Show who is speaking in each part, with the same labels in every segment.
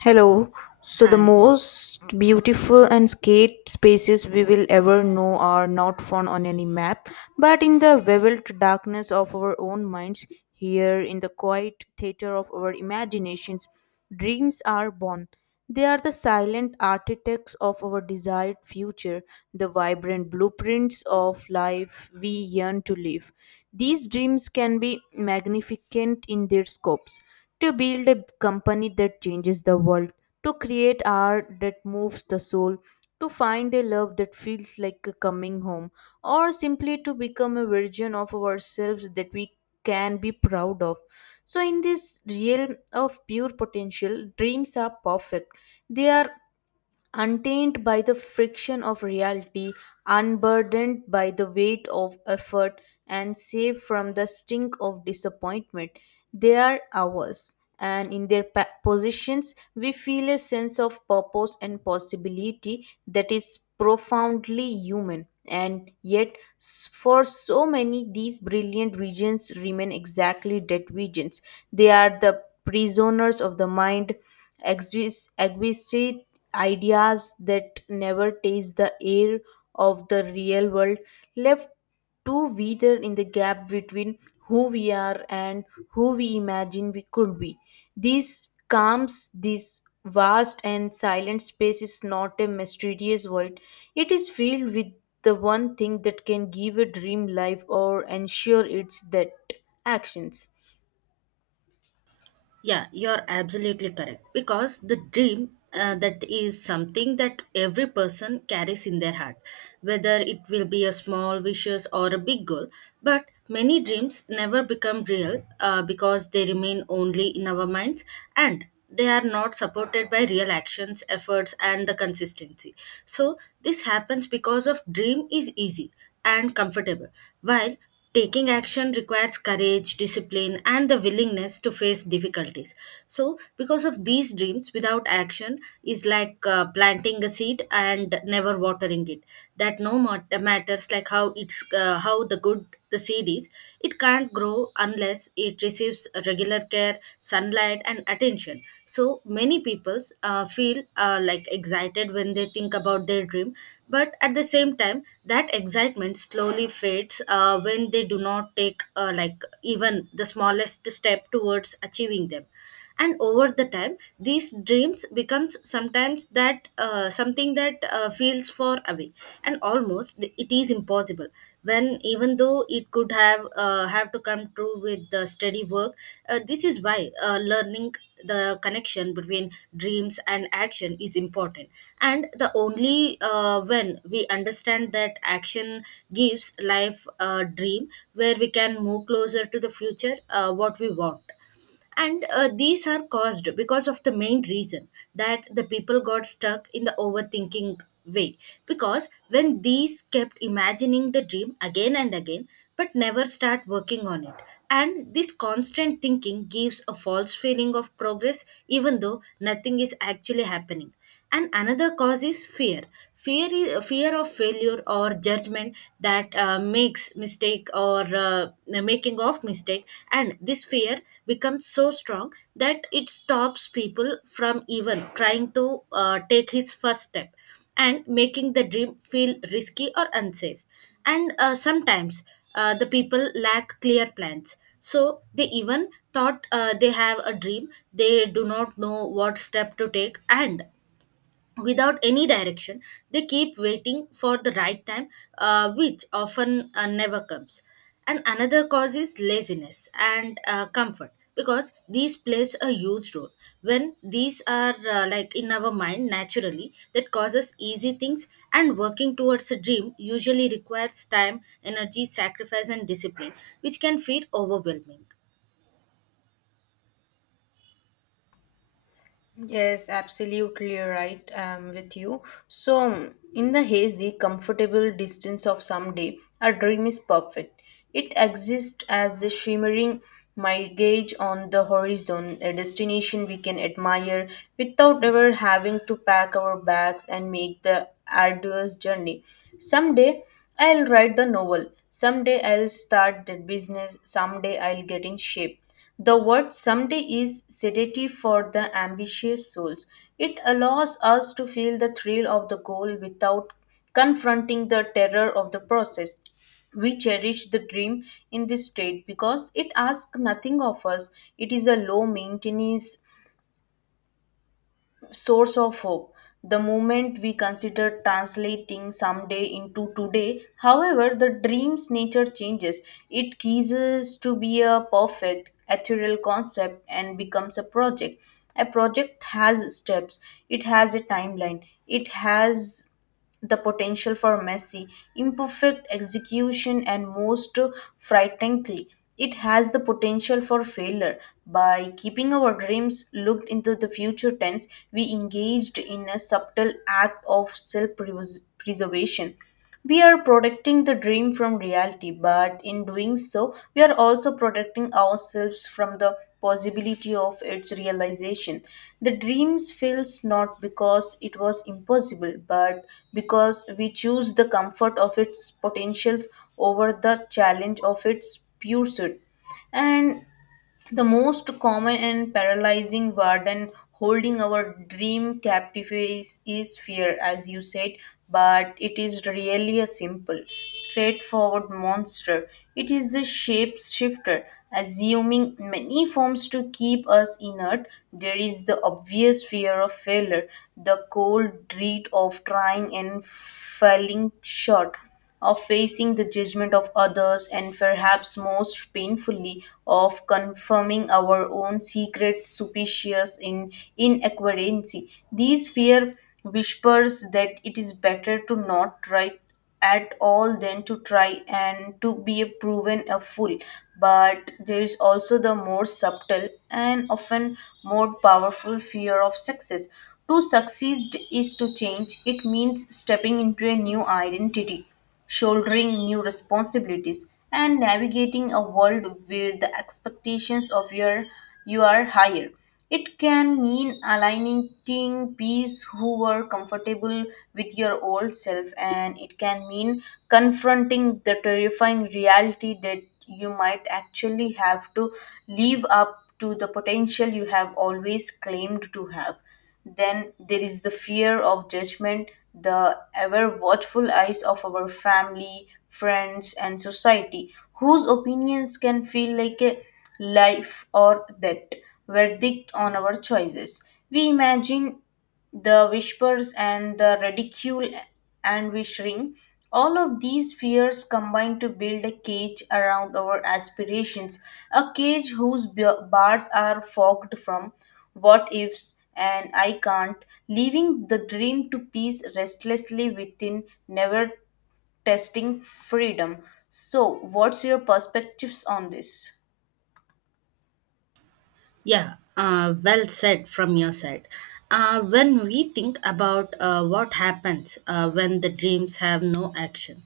Speaker 1: Hello. So, the
Speaker 2: Hi.
Speaker 1: most beautiful and skate spaces we will ever know are not found on any map, but in the veiled darkness of our own minds, here in the quiet theater of our imaginations, dreams are born. They are the silent architects of our desired future, the vibrant blueprints of life we yearn to live. These dreams can be magnificent in their scopes to build a company that changes the world, to create art that moves the soul, to find a love that feels like a coming home, or simply to become a version of ourselves that we can be proud of. So, in this realm of pure potential, dreams are perfect. They are untainted by the friction of reality, unburdened by the weight of effort, and safe from the stink of disappointment, they are ours. And in their positions, we feel a sense of purpose and possibility that is profoundly human. And yet, for so many, these brilliant visions remain exactly dead visions. They are the prisoners of the mind, exquisite ideas that never taste the air of the real world, left too wither in the gap between who we are and who we imagine we could be. This calms, this vast and silent space is not a mysterious void, it is filled with the one thing that can give a dream life or ensure its that actions.
Speaker 2: Yeah, you're absolutely correct. Because the dream that is something that every person carries in their heart, whether it will be a small wishes or a big goal. But many dreams never become real because they remain only in our minds. And they are not supported by real actions efforts and the consistency, so this happens because of dream is easy and comfortable, while taking action requires courage discipline and the willingness to face difficulties. So because of these, dreams without action is like planting a seed and never watering it. That no matters like how it's how the good the seeds, it can't grow unless it receives regular care, sunlight, and attention. So many people feel like excited when they think about their dream, but at the same time, that excitement slowly fades when they do not take like even the smallest step towards achieving them. And over the time these dreams becomes sometimes that something that feels far away and almost it is impossible, when even though it could have to come true with the steady work. This is why learning the connection between dreams and action is important. And the only when we understand that action gives life a dream, where we can move closer to the future what we want. And these are caused because of the main reason, that the people got stuck in the overthinking way, because when these kept imagining the dream again and again but never start working on it. And this constant thinking gives a false feeling of progress, even though nothing is actually happening. And another cause is fear. Fear is fear of failure or judgment, that makes mistake or making of mistake. And this fear becomes so strong that it stops people from even trying to take his first step, and making the dream feel risky or unsafe. And sometimes the people lack clear plans, so they even thought they have a dream, they do not know what step to take, and without any direction they keep waiting for the right time, which often never comes. And another cause is laziness and comfort, because these plays a huge role. When these are like in our mind naturally, that causes easy things, and working towards a dream usually requires time energy sacrifice and discipline, which can feel overwhelming.
Speaker 1: Yes, absolutely right. I'm with you. So, in the hazy, comfortable distance of someday, a dream is perfect. It exists as a shimmering mirage on the horizon, a destination we can admire without ever having to pack our bags and make the arduous journey. Someday, I'll write the novel. Someday, I'll start the business. Someday, I'll get in shape. The word someday is sedative for the ambitious souls. It allows us to feel the thrill of the goal without confronting the terror of the process. We cherish the dream in this state because it asks nothing of us. It is a low maintenance source of hope. The moment we consider translating someday into today, however, the dream's nature changes. It ceases to be a perfect, ethereal concept and becomes a project. A project has steps, it has a timeline, it has the potential for messy, imperfect execution, and most frighteningly, it has the potential for failure. By keeping our dreams looked into the future tense, we engaged in a subtle act of self preservation. We are protecting the dream from reality, but in doing so, we are also protecting ourselves from the possibility of its realization. The dreams fails not because it was impossible, but because we choose the comfort of its potentials over the challenge of its pursuit. And the most common and paralyzing burden holding our dream captive is fear, as you said, but it is really a simple, straightforward monster. It is a shape shifter, assuming many forms to keep us inert. There is the obvious fear of failure, the cold dread of trying and failing short of facing the judgment of others, and perhaps most painfully of confirming our own secret superstitious in inadequacy. These fear whispers that it is better to not try at all than to try and to be a proven a fool. But there is also the more subtle and often more powerful fear of success. To succeed is to change. It means stepping into a new identity, shouldering new responsibilities and navigating a world where the expectations of your you are higher. It can mean aligning peers who were comfortable with your old self, and it can mean confronting the terrifying reality that you might actually have to live up to the potential you have always claimed to have. Then there is the fear of judgment, the ever watchful eyes of our family, friends, and society, whose opinions can feel like a life or death verdict on our choices. We imagine the whispers and the ridicule and wishing all of these fears combine to build a cage around our aspirations, a cage whose bars are fogged from what ifs and I can't, leaving the dream to peace restlessly within, never testing freedom. So what's your perspectives on this?
Speaker 2: Yeah, well said from your side. When we think about what happens when the dreams have no action,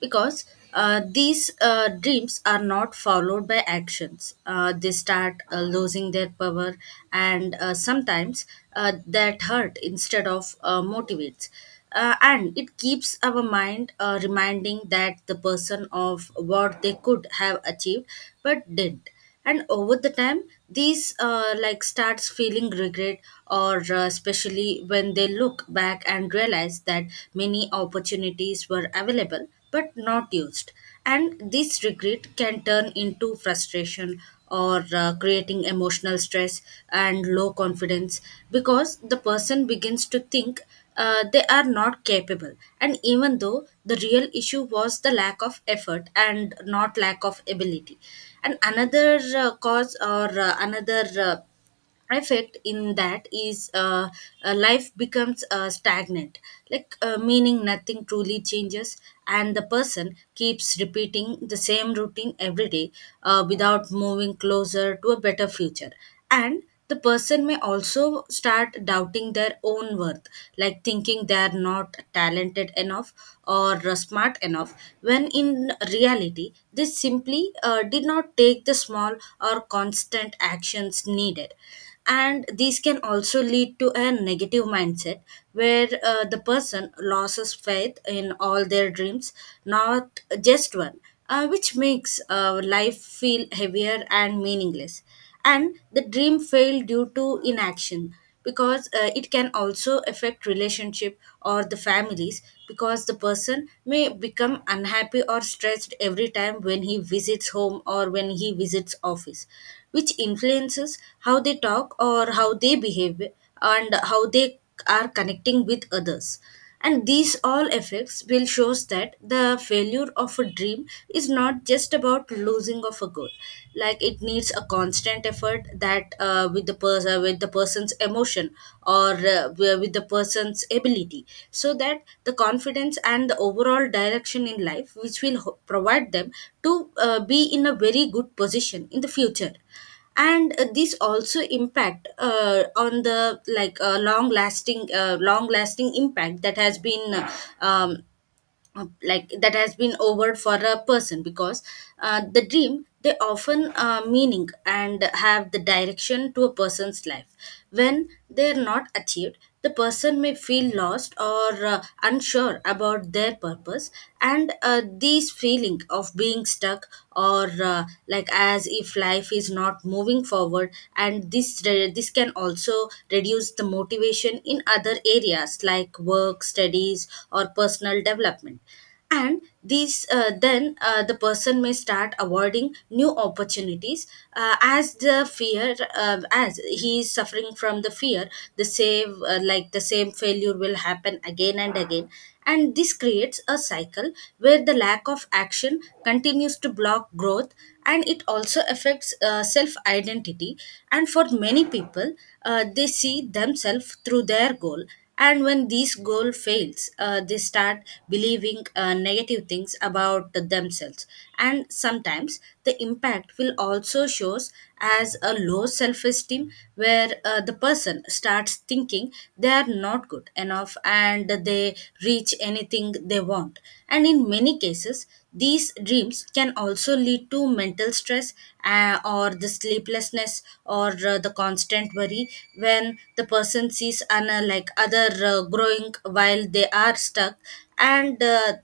Speaker 2: because these dreams are not followed by actions, they start losing their power, and sometimes that hurt instead of motivates. And it keeps our mind reminding that the person of what they could have achieved but didn't. And over the time these like starts feeling regret, or especially when they look back and realize that many opportunities were available but not used. And this regret can turn into frustration, or creating emotional stress and low confidence, because the person begins to think they are not capable, and even though the real issue was the lack of effort and not lack of ability. And another cause, or another effect in that is life becomes stagnant, like meaning nothing truly changes, and the person keeps repeating the same routine every day without moving closer to a better future. And the person may also start doubting their own worth, like thinking they are not talented enough, or smart enough, when in reality they simply did not take the small or constant actions needed. And these can also lead to a negative mindset, where the person loses faith in all their dreams, not just one, which makes life feel heavier and meaningless. And the dream failed due to inaction, because it can also affect relationship or the families, because the person may become unhappy or stressed every time when he visits home or when he visits office, which influences how they talk or how they behave, and how they are connecting with others. And these all effects will shows that the failure of a dream is not just about losing of a goal, like it needs a constant effort that with the person, with the person's emotion, or with the person's ability, so that the confidence and the overall direction in life, which will provide them to be in a very good position in the future. And this also impact on the like long lasting impact that has been um, like that has been over for a person, because the dream they often meaning and have the direction to a person's life. When they are not achieved, the person may feel lost, or unsure about their purpose. And this feeling of being stuck, or like as if life is not moving forward, and this can also reduce the motivation in other areas like work studies or personal development. And these the person may start avoiding new opportunities, as the fear as he is suffering from the fear the same like the same failure will happen again and again. And this creates a cycle, where the lack of action continues to block growth. And it also affects self identity. And for many people, they see themselves through their goal. And when this goal fails, they start believing negative things about themselves. And sometimes the impact will also shows as a low self esteem, where the person starts thinking they are not good enough, and they reach anything they want. And in many cases, these dreams can also lead to mental stress, or the sleeplessness, or the constant worry, when the person sees an, like other growing while they are stuck. And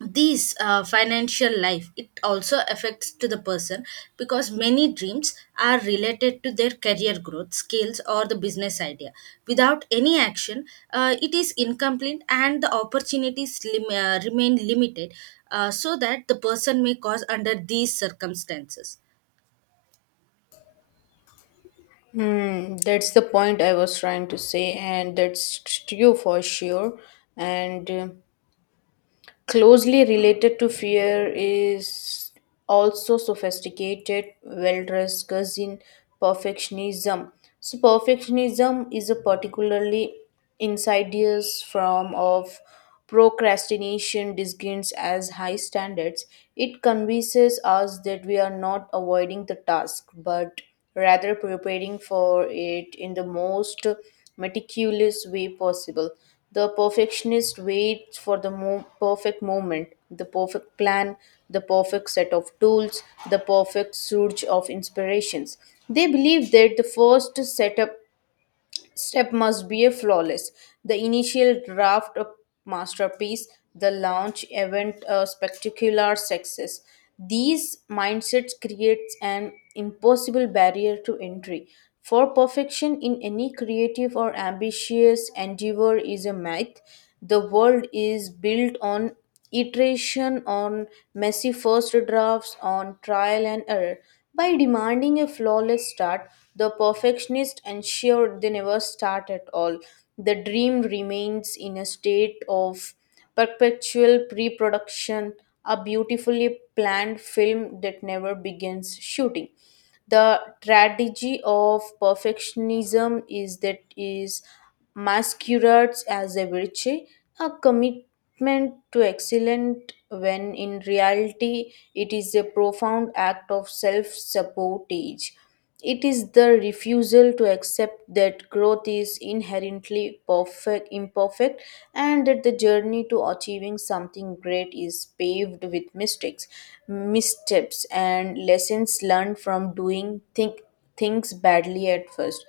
Speaker 2: these financial life it also affects to the person, because many dreams are related to their career growth skills or the business idea. Without any action, it is incomplete and the opportunities remain limited, so that the person may cause under these circumstances.
Speaker 1: Hmm, that's the point I was trying to say, and that's true for sure. And Closely related to fear is also sophisticated, well dressed cousin perfectionism. So, perfectionism is a particularly insidious form of procrastination disguised as high standards. It convinces us that we are not avoiding the task but rather preparing for it in the most meticulous way possible. The perfectionist waits for the perfect moment, the perfect plan, the perfect set of tools, the perfect surge of inspirations. They believe that the first setup step must be a flawless, the initial draft a masterpiece, the launch event a spectacular success. These mindsets creates an impossible barrier to entry, for perfection in any creative or ambitious endeavor is a myth. The world is built on iteration, on messy first drafts, on trial and error. By demanding a flawless start, the perfectionist ensured they never start at all. The dream remains in a state of perpetual pre production, a beautifully planned film that never begins shooting. The tragedy of perfectionism is that is masquerades as a virtue, a commitment to excellence, when in reality it is a profound act of self-sabotage. It is the refusal to accept that growth is inherently perfect, imperfect, and that the journey to achieving something great is paved with mistakes, missteps, and lessons learned from doing think, things badly at first.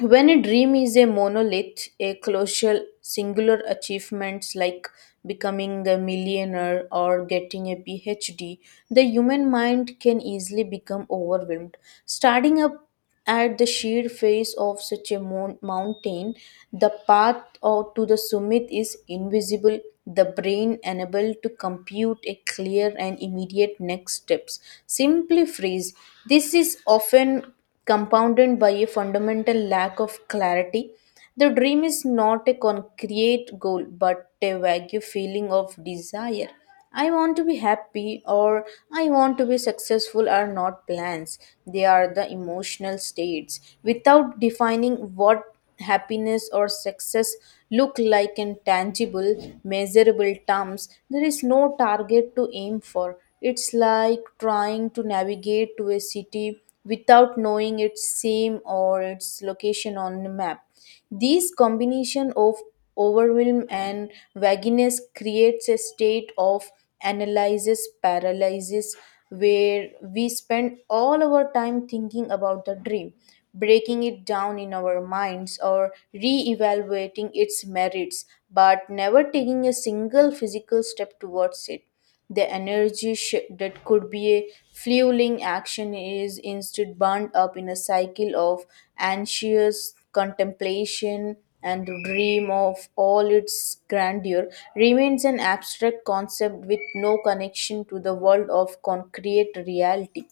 Speaker 1: When a dream is a monolith, a colossal singular achievements like becoming a millionaire or getting a PhD, the human mind can easily become overwhelmed. Starting up at the sheer face of such a mountain, the path or to the summit is invisible, the brain unable to compute a clear and immediate next steps. Simply phrase, this is often compounded by a fundamental lack of clarity. The dream is not a concrete goal but a vague feeling of desire. I want to be happy or I want to be successful are not plans. They are the emotional states. Without defining what happiness or success look like in tangible, measurable terms, there is no target to aim for. It's like trying to navigate to a city without knowing its name or its location on the map. These combination of overwhelm and vagueness creates a state of analysis paralysis where we spend all our time thinking about the dream, breaking it down in our minds or re-evaluating its merits, but never taking a single physical step towards it. The energy shift that could be a fueling action is instead bound up in a cycle of anxious contemplation, and the dream of all its grandeur remains an abstract concept with no connection to the world of concrete reality.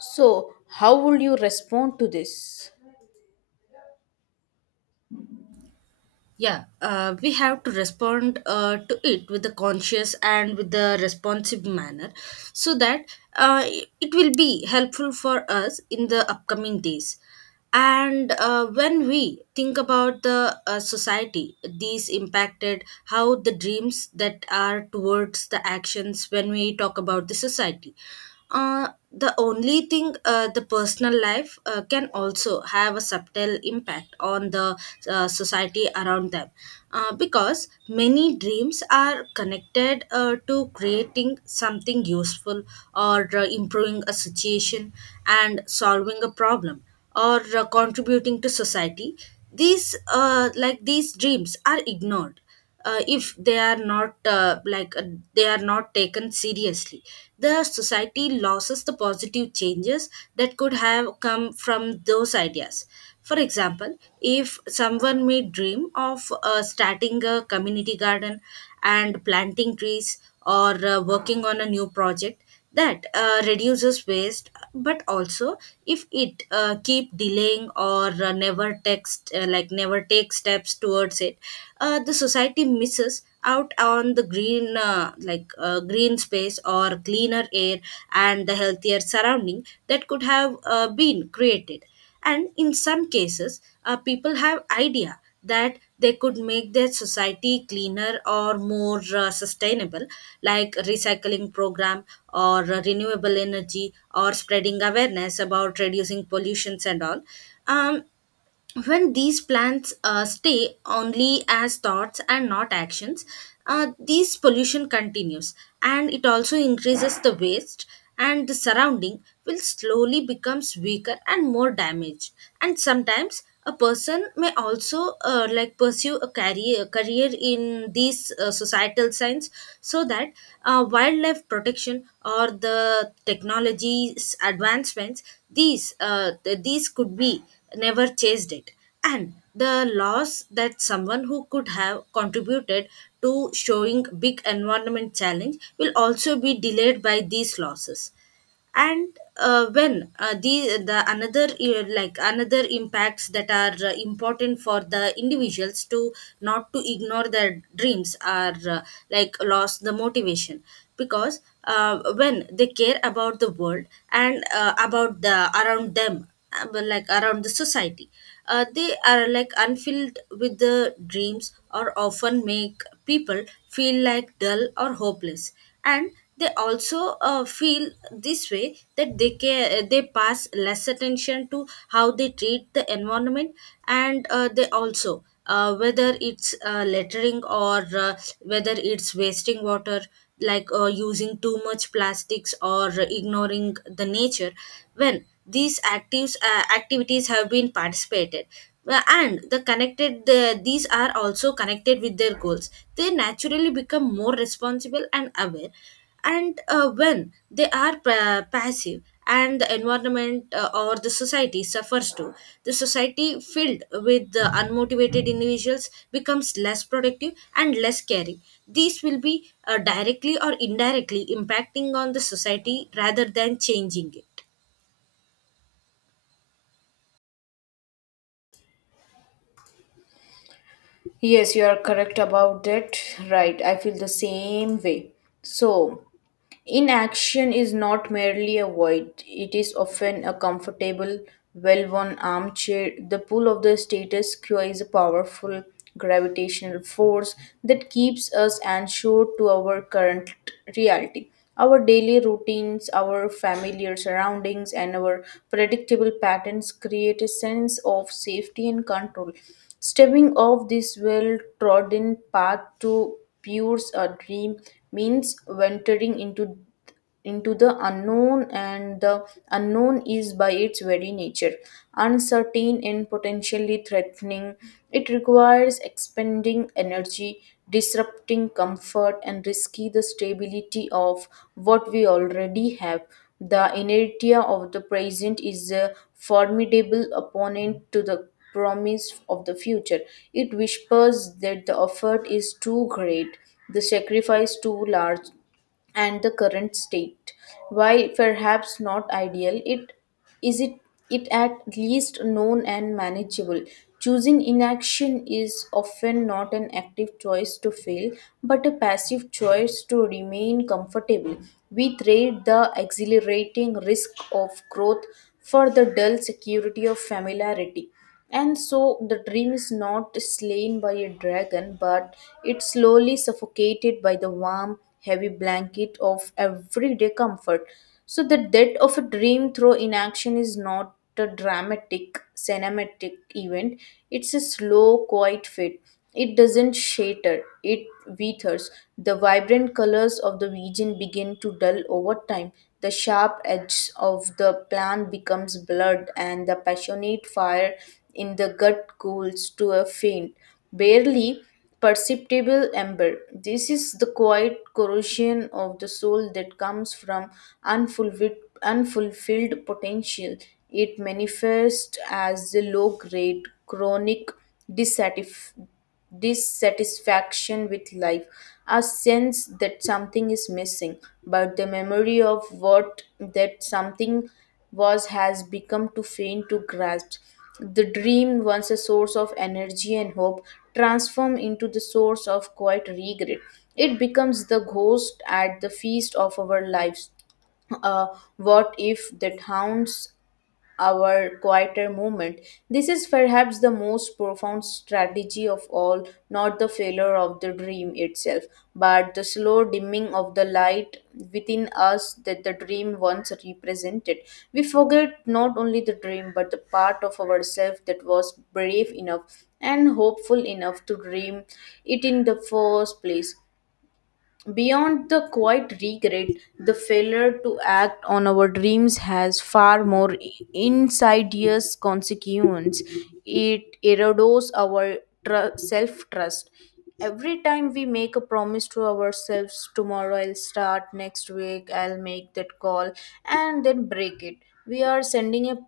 Speaker 1: So, how would you respond to this?
Speaker 2: Yeah, we have to respond to it with a conscious and with the responsive manner, so that uh, it will be helpful for us in the upcoming days. And when we think about the society, these impacted how the dreams that are towards the actions when we talk about the society. The only thing the personal life can also have a subtle impact on the society around them, because many dreams are connected to creating something useful, or improving a situation, and solving a problem, or contributing to society. These like these dreams are ignored, if they are not they are not taken seriously, the society loses the positive changes that could have come from those ideas. For example, if someone may dream of starting a community garden and planting trees, or working on a new project that reduces waste, but also if it keep delaying, or never text like never take steps towards it, the society misses out on the green green space or cleaner air, and the healthier surrounding that could have been created. And in some cases, people have idea that they could make their society cleaner or more sustainable, like recycling program, or renewable energy, or spreading awareness about reducing pollutions and all. um, when these plants stay only as thoughts and not actions, this pollution continues, and it also increases the waste, and the surrounding will slowly becomes weaker and more damaged. And sometimes a person may also like pursue a career in these societal science, so that wildlife protection or the technologies advancements, these these could be never chased it. And the loss that someone who could have contributed to showing big environment challenge will also be delayed by these losses, and when the another like another impacts that are important for the individuals to not to ignore their dreams are like lost the motivation. Because when they care about the world and about the around them, like around the society, they are like unfilled with the dreams or often make people feel like dull or hopeless. And they also feel this way that they care, they pass less attention to how they treat the environment. And they also whether it's littering or whether it's wasting water, like using too much plastics or ignoring the nature. When these actives activities have been participated, and these are also connected with their goals, they naturally become more responsible and aware. And when they are passive, and the environment or the society suffers too. The society filled with the unmotivated individuals becomes less productive and less caring. These will be directly or indirectly impacting on the society rather than changing it.
Speaker 1: Yes, you are correct about that. Right, I feel the same way. So, inaction is not merely a void, it is often a comfortable, well worn armchair. The pull of the status quo is a powerful gravitational force that keeps us anchored to our current reality. Our daily routines, our familiar surroundings, and our predictable patterns create a sense of safety and control. Stepping off this well trodden path to pursue a dream means venturing into the unknown, and the unknown is by its very nature uncertain and potentially threatening. It requires expending energy, disrupting comfort and risky the stability of what we already have. The inertia of the present is a formidable opponent to the promise of the future. It whispers that the effort is too great, the sacrifice too large, and the current state, while perhaps not ideal, it it at least known and manageable. Choosing inaction is often not an active choice to fail, but a passive choice to remain comfortable. We trade the exhilarating risk of growth for the dull security of familiarity. And so the dream is not slain by a dragon, but it's slowly suffocated by the warm, heavy blanket of everyday comfort. So the death of a dream through inaction is not a dramatic, cinematic event. It's a slow, quiet fate. It doesn't shatter, it withers. The vibrant colors of the region begin to dull over time. The sharp edge of the plant becomes blurred, and the passionate fire in the gut cools to a faint, barely perceptible ember. This is the quiet corrosion of the soul that comes from unfulfilled, unfulfilled potential. It manifests as the low grade, chronic dissatisfaction dissatisfaction with life, a sense that something is missing, but the memory of what that something was has become too faint to grasp. The dream, once a source of energy and hope, transforms into the source of quiet regret. It becomes the ghost at the feast of our lives, uh, what if that hounds? Our quieter movement. This is perhaps the most profound strategy of all, not the failure of the dream itself, but the slow dimming of the light within us that the dream once represented. We forget not only the dream, but the part of ourselves that was brave enough and hopeful enough to dream it in the first place. Beyond the quiet regret, the failure to act on our dreams has far more insidious consequence. It erodes our self trust. Every time we make a promise to ourselves, tomorrow I'll start, next week I'll make that call, and then break it, we are sending a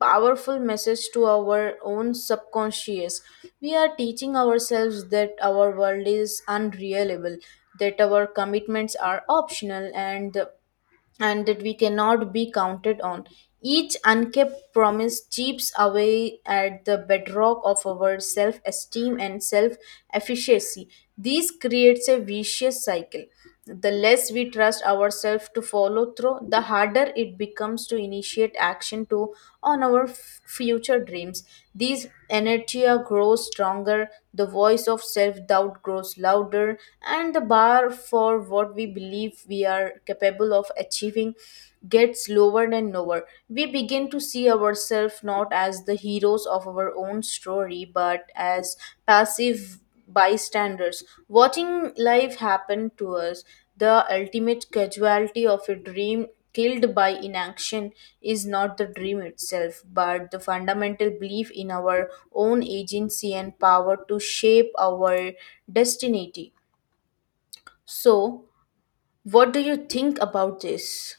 Speaker 1: powerful message to our own subconscious. We are teaching ourselves that our world is unreliable, that our commitments are optional, and that we cannot be counted on. Each unkept promise chips away at the bedrock of our self esteem and self efficacy. This creates a vicious cycle. The less we trust ourselves to follow through, the harder it becomes to initiate action to on our future dreams. These inertia grows stronger, the voice of self doubt grows louder, and the bar for what we believe we are capable of achieving gets lower and lower. We begin to see ourselves not as the heroes of our own story, but as passive bystanders, watching life happen to us. The ultimate casualty of a dream killed by inaction is not the dream itself, but the fundamental belief in our own agency and power to shape our destiny. So, what do you think about this?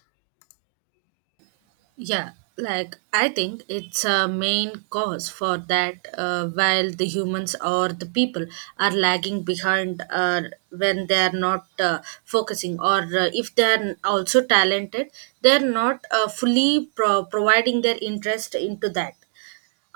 Speaker 2: Yeah, like I think it's a main cause for that. While the humans or the people are lagging behind, when they are not focusing, or if they are also talented, they are not fully providing their interest into that.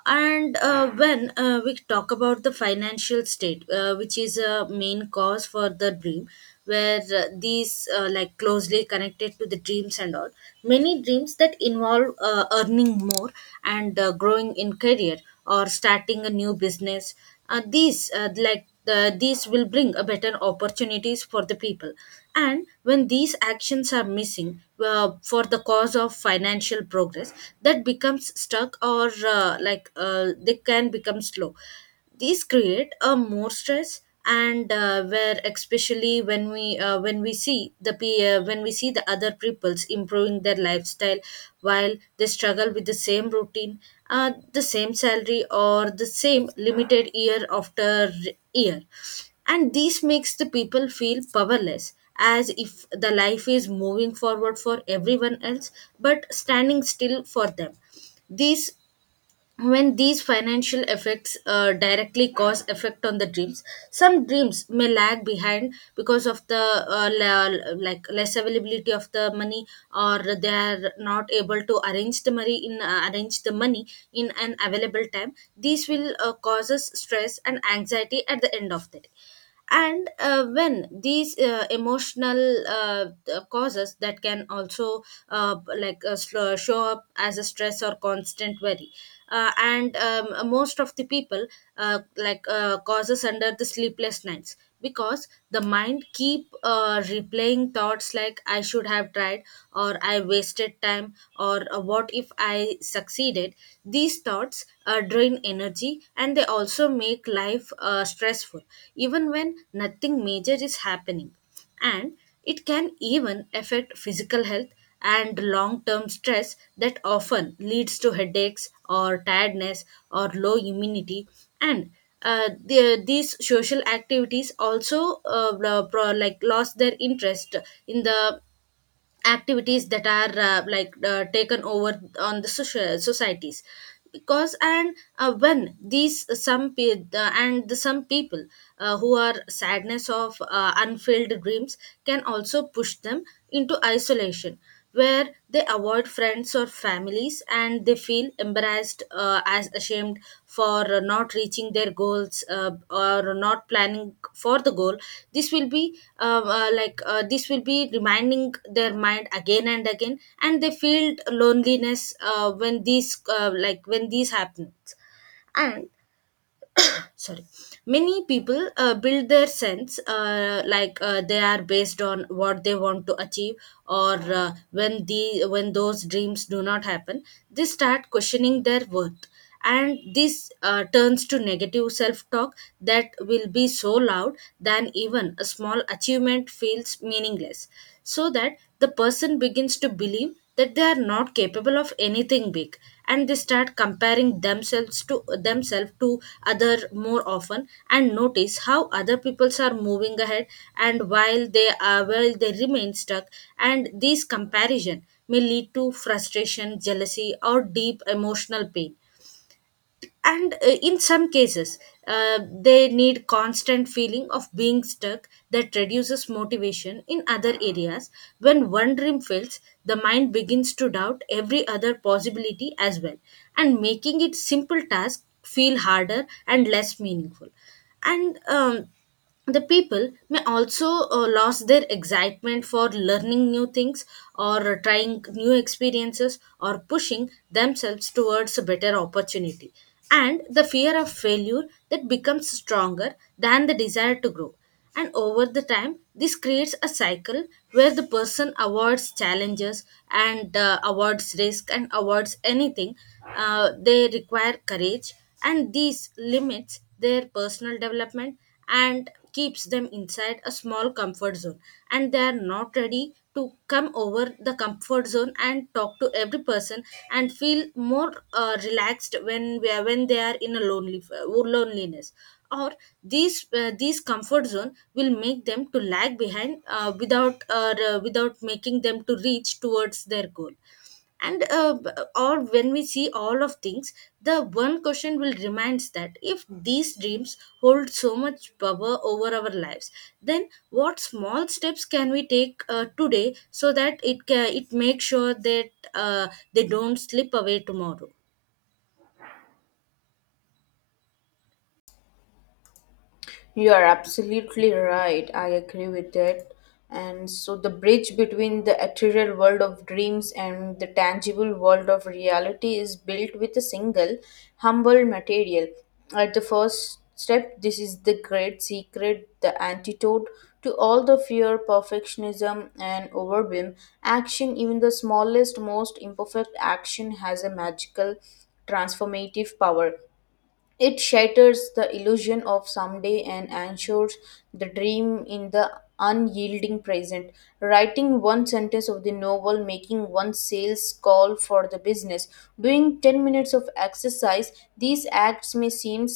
Speaker 2: And when we talk about the financial state, which is a main cause for the dream, where these like closely connected to the dreams and all, many dreams that involve earning more and growing in career or starting a new business, these will bring a better opportunities for the people. And when these actions are missing for the cause of financial progress, that becomes stuck or they can become slow. These create a more stress, and where especially when we see the when we see the other peoples improving their lifestyle while they struggle with the same routine, the same salary or the same limited year after year. And this makes the people feel powerless, as if the life is moving forward for everyone else but standing still for them. This When these financial effects directly cause effect on the dreams, some dreams may lag behind because of the like less availability of the money, or they are not able to arrange the money in an available time. These will causes stress and anxiety at the end of the day. And when these emotional causes that can also show up as a stress or constant worry. And Most of the people, causes under the sleepless nights, because the mind keep replaying thoughts like I should have tried, or I wasted time, or what if I succeeded. These thoughts drain energy, and they also make life stressful even when nothing major is happening. And it can even affect physical health, and long term stress that often leads to headaches or tiredness or low immunity. And these social activities also like lost their interest in the activities that are taken over on the social societies. Because and when these some pe- And the some people who are sadness of unfulfilled dreams can also push them into isolation, where they avoid friends or families, and they feel embarrassed as ashamed for not reaching their goals, or not planning for the goal. This will be this will be reminding their mind again and again, and they feel loneliness when these happens. And sorry, many people build their sense, they are based on what they want to achieve, or when those dreams do not happen, they start questioning their worth. And this turns to negative self talk that will be so loud than even a small achievement feels meaningless, so that the person begins to believe that they are not capable of anything big. And they start comparing themselves to themselves to other more often, and notice how other peoples are moving ahead, and while they remain stuck. And these comparison may lead to frustration, jealousy, or deep emotional pain. And in some cases, they need constant feeling of being stuck that reduces motivation in other areas. When one dream fails, the mind begins to doubt every other possibility as well, and making it simple task feel harder and less meaningful and The people may also lose their excitement for learning new things, or trying new experiences, or pushing themselves towards a better opportunity. And the fear of failure that becomes stronger than the desire to grow. And over the time, this creates a cycle where the person avoids challenges, and avoids risk, and avoids anything. They require courage, and these limits their personal development and keeps them inside a small comfort zone. And they are not ready to come over the comfort zone and talk to every person, and feel more relaxed when they are in a lonely loneliness. Or these comfort zone will make them to lag behind without without making them to reach towards their goal. And or when we see all of things, the one question will reminds that if these dreams hold so much power over our lives, then what small steps can we take today, so that it makes sure that they don't slip away tomorrow.
Speaker 1: You are absolutely right. I agree with that. And so, the bridge between the ethereal world of dreams and the tangible world of reality is built with a single, humble material. At the first step, this is the great secret, the antidote to all the fear, perfectionism, and overwhelm. Action, even the smallest, most imperfect action, has a magical transformative power. It shatters the illusion of someday and ensures the dream in the unyielding present. Writing one sentence of the novel, making one sales call for the business, doing 10 minutes of exercise, these acts may seem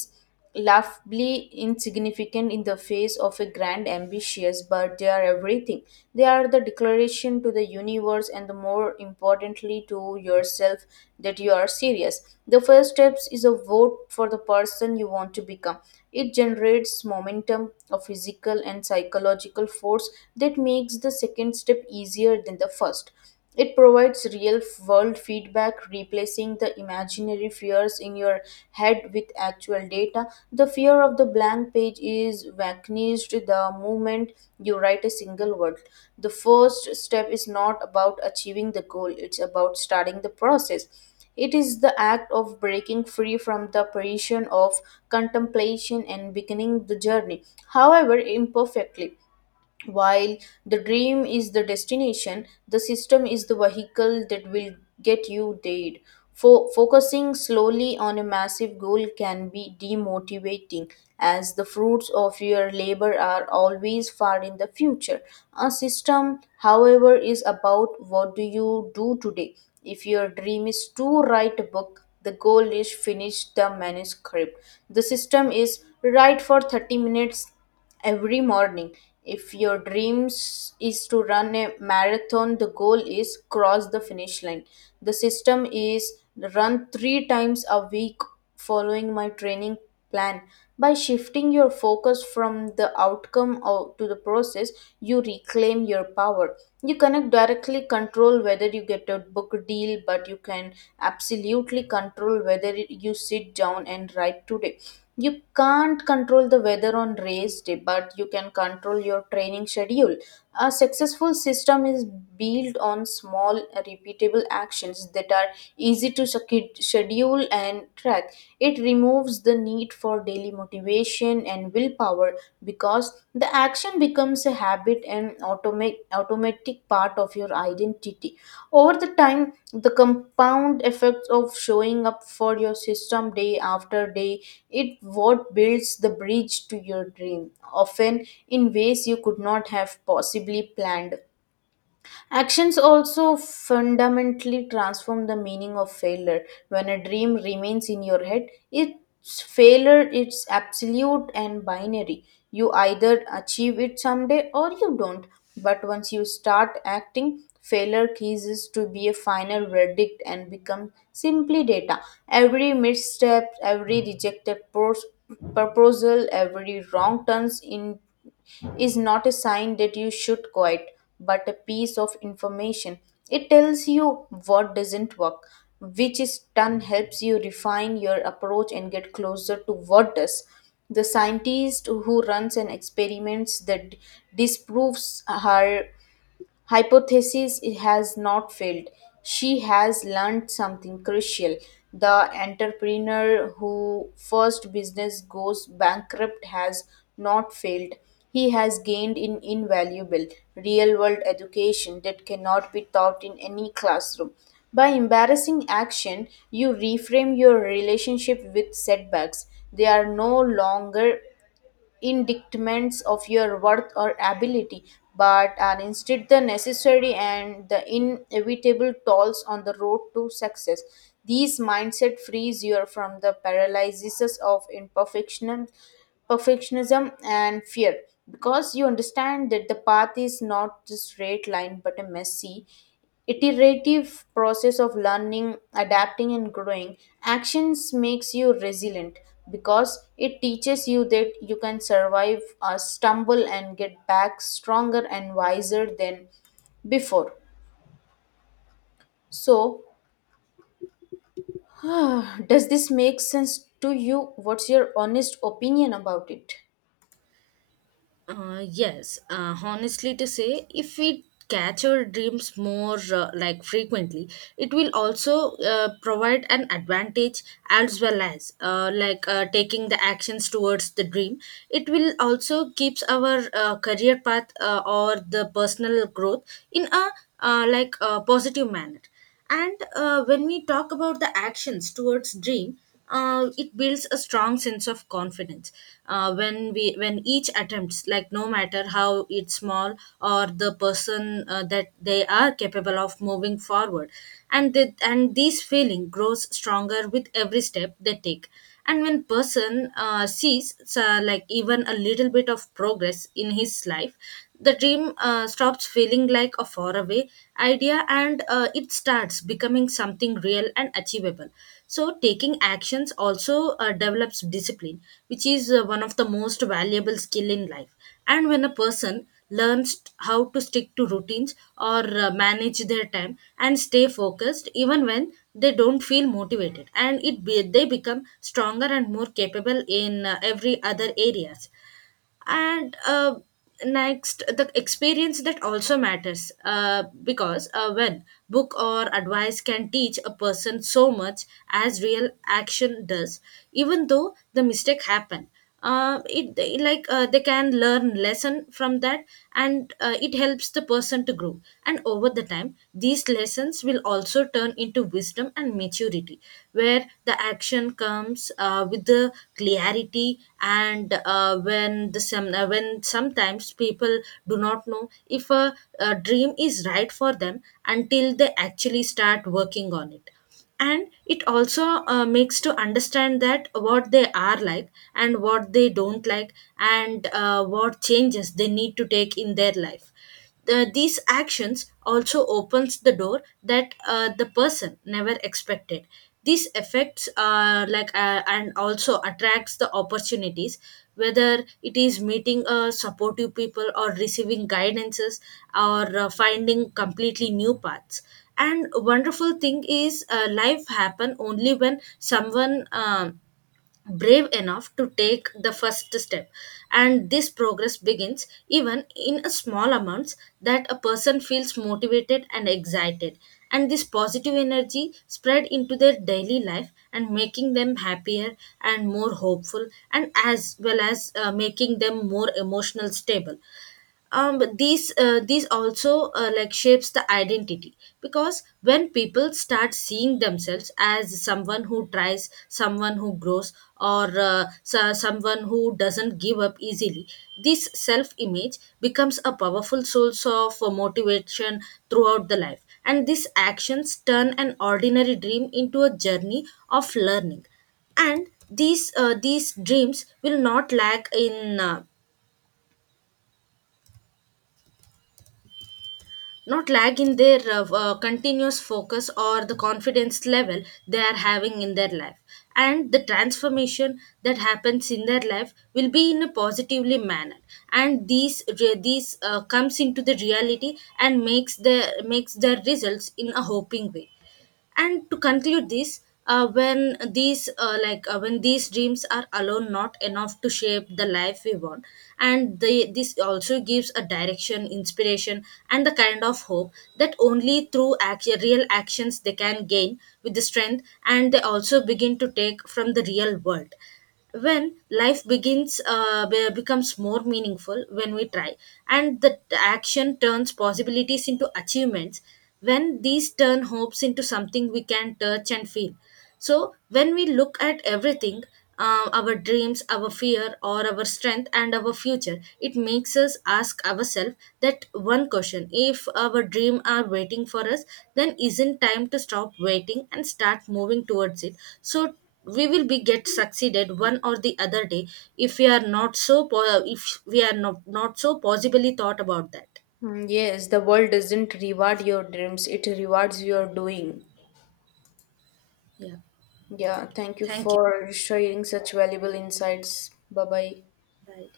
Speaker 1: laughably insignificant in the face of a grand ambitious, but they are everything. They are the declaration to the universe and, the more importantly, to yourself that you are serious. The first steps is a vote for the person you want to become. It generates momentum, a physical and psychological force that makes the second step easier than the first. It provides real world feedback, replacing the imaginary fears in your head with actual data. The fear of the blank page is vanished the moment you write a single word. The first step is not about achieving the goal, it's about starting the process. It is the act of breaking free from the prison of contemplation and beginning the journey, however imperfectly. While the dream is the destination, the system is the vehicle that will get you there. Focusing slowly on a massive goal can be demotivating, as the fruits of your labor are always far in the future. A system, however, is about what do you do today. If your dream is to write a book, the goal is finish the manuscript. The system is write for 30 minutes every morning. If your dreams is to run a marathon, the goal is cross the finish line. The system is run 3 times a week following my training plan. By shifting your focus from the outcome of, to the process, you reclaim your power. You cannot directly control whether you get a book deal, but you can absolutely control whether you sit down and write today. You can't control the weather on race day, but you can control your training schedule. A successful system is built on small repeatable actions that are easy to schedule and track. It removes the need for daily motivation and willpower, because the action becomes a habit and automatic part of your identity. Over the time, the compound effects of showing up for your system day after day, it what builds the bridge to your dream often in ways you could not have possibly planned. Actions also fundamentally transform the meaning of failure. When a dream remains in your head, its failure is absolute and binary. You either achieve it someday or you don't. But once you start acting, failure ceases to be a final verdict and becomes simply data. Every misstep, every proposal, every wrong turns in is not a sign that you should quit, but a piece of information. It tells you what doesn't work, which is done helps you refine your approach and get closer to what does. The scientist who runs an experiment that disproves her hypothesis has not failed, she has learned something crucial. The entrepreneur who first business goes bankrupt has not failed, he has gained in invaluable real world education that cannot be taught in any classroom. By embarrassing action, you reframe your relationship with setbacks. They are no longer indictments of your worth or ability, but are instead the necessary and the inevitable tolls on the road to success. These mindset frees you from the paralysis of imperfection, perfectionism, and fear because you understand that the path is not a straight line but a messy iterative process of learning, adapting, and growing. Actions makes you resilient because it teaches you that you can survive a stumble and get back stronger and wiser than before. So, does this make sense to you? What's your honest opinion about it?
Speaker 2: Yes, honestly to say, if we catch our dreams more like frequently, it will also provide an advantage, as well as taking the actions towards the dream. It will also keeps our career path or the personal growth in a like a positive manner. And when we talk about the actions towards dream, it builds a strong sense of confidence. When each attempts, like no matter how it's small, or the person that they are capable of moving forward, and this feeling grows stronger with every step they take. And when person sees like even a little bit of progress in his life, the dream stops feeling like a faraway idea, and it starts becoming something real and achievable. So taking actions also develops discipline, which is one of the most valuable skill in life. And when a person learns how to stick to routines, or manage their time, and stay focused even when they don't feel motivated, they become stronger and more capable in every other areas. And next, the experience that also matters, because when book or advice can teach a person so much as real action does. Even though the mistake happened, like they can learn lesson from that, and it helps the person to grow. And over the time, these lessons will also turn into wisdom and maturity, where the action comes with the clarity. And when sometimes people do not know if a dream is right for them until they actually start working on it. And it also makes to understand that what they are like and what they don't like, and what changes they need to take in their life. These actions also opens the door that the person never expected. These effects are like and also attracts the opportunities, whether it is meeting supportive people, or receiving guidances, or finding completely new paths. And wonderful thing is, life happen only when someone brave enough to take the first step. And this progress begins even in a small amounts, that a person feels motivated and excited. And this positive energy spread into their daily life, and making them happier and more hopeful, and as well as making them more emotional stable. But these also like shapes the identity, because when people start seeing themselves as someone who tries, someone who grows, or someone who doesn't give up easily, this self image becomes a powerful source of motivation throughout the life. And these actions turn an ordinary dream into a journey of learning, and these dreams will not lag in their continuous focus or the confidence level they are having in their life. And the transformation that happens in their life will be in a positively manner, and these re- these comes into the reality and makes their results in a hoping way. And to conclude this, when these dreams are alone not enough to shape the life we want, this also gives a direction, inspiration, and the kind of hope that only through action, real actions, they can gain with the strength, and they also begin to take from the real world. When life begins becomes more meaningful when we try, and the action turns possibilities into achievements, when these turn hopes into something we can touch and feel. So when we look at everything, our dreams, our fear, or our strength, and our future, it makes us ask ourselves that one question: if our dream are waiting for us, then isn't time to stop waiting and start moving towards it. So we will be get succeeded one or the other day, if we are not so po- if we are not, not so possibly thought about that.
Speaker 1: Mm, yes, the world doesn't reward your dreams, it rewards your doing.
Speaker 2: Yeah,
Speaker 1: Yeah, thank you
Speaker 2: thank you.
Speaker 1: for sharing such valuable insights. Bye bye.
Speaker 2: Bye.